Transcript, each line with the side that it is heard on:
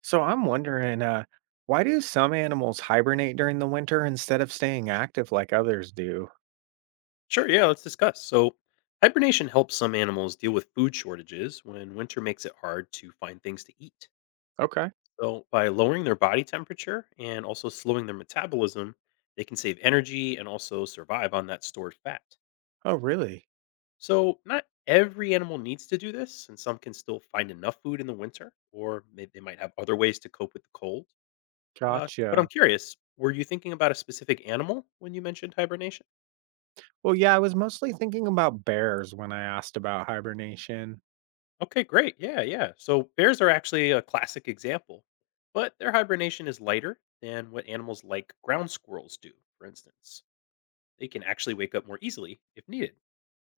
right: So I'm wondering, why do some animals hibernate during the winter instead of staying active like others do?
left: Sure, yeah, let's discuss. So, hibernation helps some animals deal with food shortages when winter makes it hard to find things to eat.
right: Okay.
left: So, by lowering their body temperature and also slowing their metabolism, they can save energy and also survive on that stored fat.
right: Oh, really?
left: So, not every animal needs to do this, and some can still find enough food in the winter, or maybe they might have other ways to cope with the cold. But I'm
right: Gotcha.
left: curious, were you thinking about a specific animal when you mentioned hibernation?
right: Well, yeah, I was mostly thinking about bears when I asked about hibernation.
left: Okay, great. Yeah, yeah. So bears are actually a classic example, but their hibernation is lighter than what animals like ground squirrels do, for instance. They can actually wake up more easily if needed.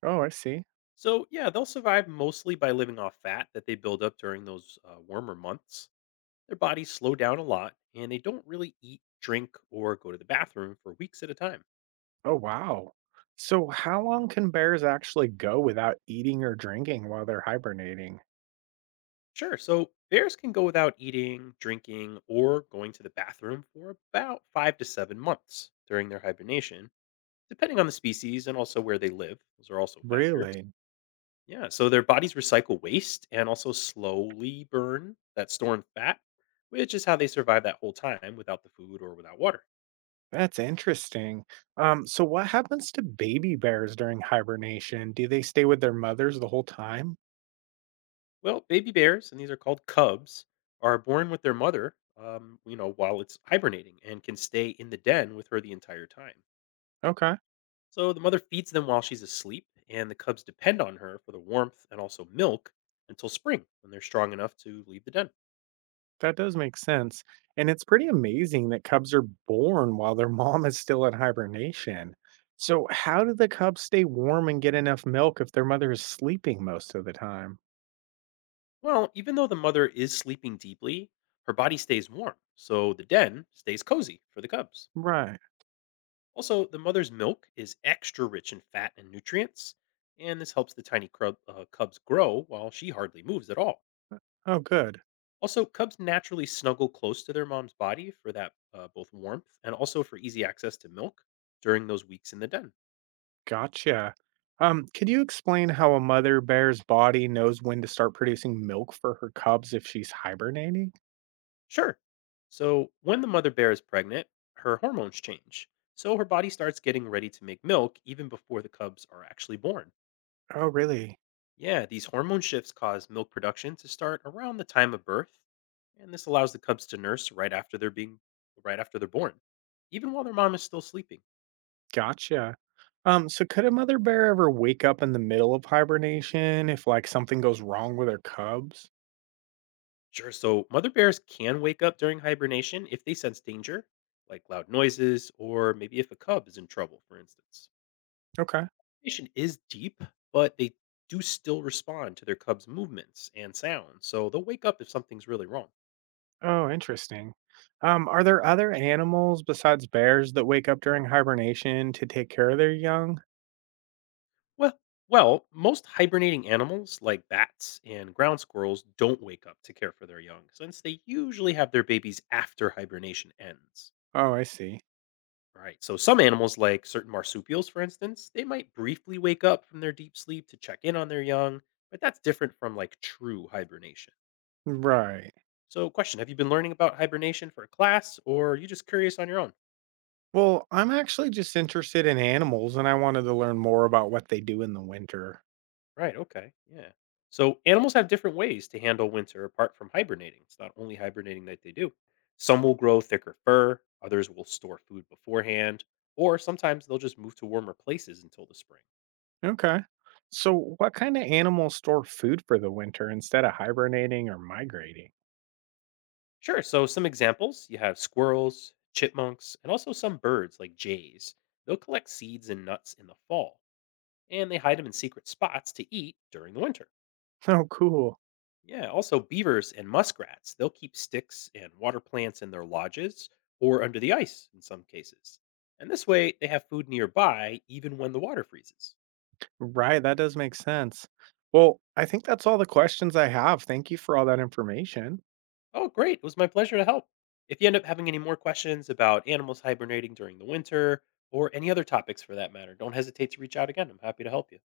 right: Oh, I see.
left: So, yeah, they'll survive mostly by living off fat that they build up during those warmer months. Their bodies slow down a lot and they don't really eat, drink, or go to the bathroom for weeks at a time.
right: Oh, wow. So, how long can bears actually go without eating or drinking while they're hibernating?
left: Sure, so bears can go without eating, drinking, or going to the bathroom for about 5 to 7 months during their hibernation, depending on the species and also where they live. Those are also factors.
right: Really?
left: Yeah, so their bodies recycle waste and also slowly burn that stored fat, which is how they survive that whole time without the food or without water.
right: That's interesting. So what happens to baby bears during hibernation? Do they stay with their mothers the whole time?
left: Well, baby bears, and these are called cubs, are born with their mother, while it's hibernating, and can stay in the den with her the entire time.
right: Okay.
left: So the mother feeds them while she's asleep, and the cubs depend on her for the warmth and also milk until spring when they're strong enough to leave the den.
right: That does make sense. And it's pretty amazing that cubs are born while their mom is still in hibernation. So, how do the cubs stay warm and get enough milk if their mother is sleeping most of the time?
left: Well, even though the mother is sleeping deeply, her body stays warm, so the den stays cozy for the cubs.
right: Right.
left: Also, the mother's milk is extra rich in fat and nutrients, and this helps the tiny cubs grow while she hardly moves at all.
right: Oh, good.
left: Also, cubs naturally snuggle close to their mom's body for that both warmth and also for easy access to milk during those weeks in the den.
right: Gotcha. Could you explain how a mother bear's body knows when to start producing milk for her cubs if she's hibernating?
left: Sure. So, when the mother bear is pregnant, her hormones change. So, her body starts getting ready to make milk even before the cubs are actually born.
right: Oh, really?
left: Yeah, these hormone shifts cause milk production to start around the time of birth, and this allows the cubs to nurse right after they're born, even while their mom is still sleeping.
right: Gotcha. So could a mother bear ever wake up in the middle of hibernation if like something goes wrong with her cubs?
left: Sure, so mother bears can wake up during hibernation if they sense danger, like loud noises or maybe if a cub is in trouble, for instance.
right: Okay.
left: Nation is deep, but they do still respond to their cubs' movements and sounds, so they'll wake up if something's really wrong.
right: Oh, interesting. Are there other animals besides bears that wake up during hibernation to take care of their young?
left: Well, well, most hibernating animals like bats and ground squirrels don't wake up to care for their young, since they usually have their babies after hibernation ends.
right: Oh, I see.
left: Right. So some animals, like certain marsupials for instance, they might briefly wake up from their deep sleep to check in on their young, but that's different from like true hibernation.
right: Right.
left: So question, have you been learning about hibernation for a class, or are you just curious on your own?
right: Well, I'm actually just interested in animals and I wanted to learn more about what they do in the winter.
left: Right. Okay. Yeah. So animals have different ways to handle winter apart from hibernating. It's not only hibernating that they do. Some will grow thicker fur, others will store food beforehand, or sometimes they'll just move to warmer places until the spring.
right: Okay. So, what kind of animals store food for the winter instead of hibernating or migrating?
left: Sure. So, some examples you have squirrels, chipmunks, and also some birds like jays. They'll collect seeds and nuts in the fall, and they hide them in secret spots to eat during the winter.
right: Oh, cool.
left: Yeah, also beavers and muskrats, they'll keep sticks and water plants in their lodges or under the ice in some cases. And this way, they have food nearby even when the water freezes.
right: Right. That does make sense. Well, I think that's all the questions I have. Thank you for all that information.
left: Oh, great. It was my pleasure to help. If you end up having any more questions about animals hibernating during the winter or any other topics for that matter, don't hesitate to reach out again. I'm happy to help you.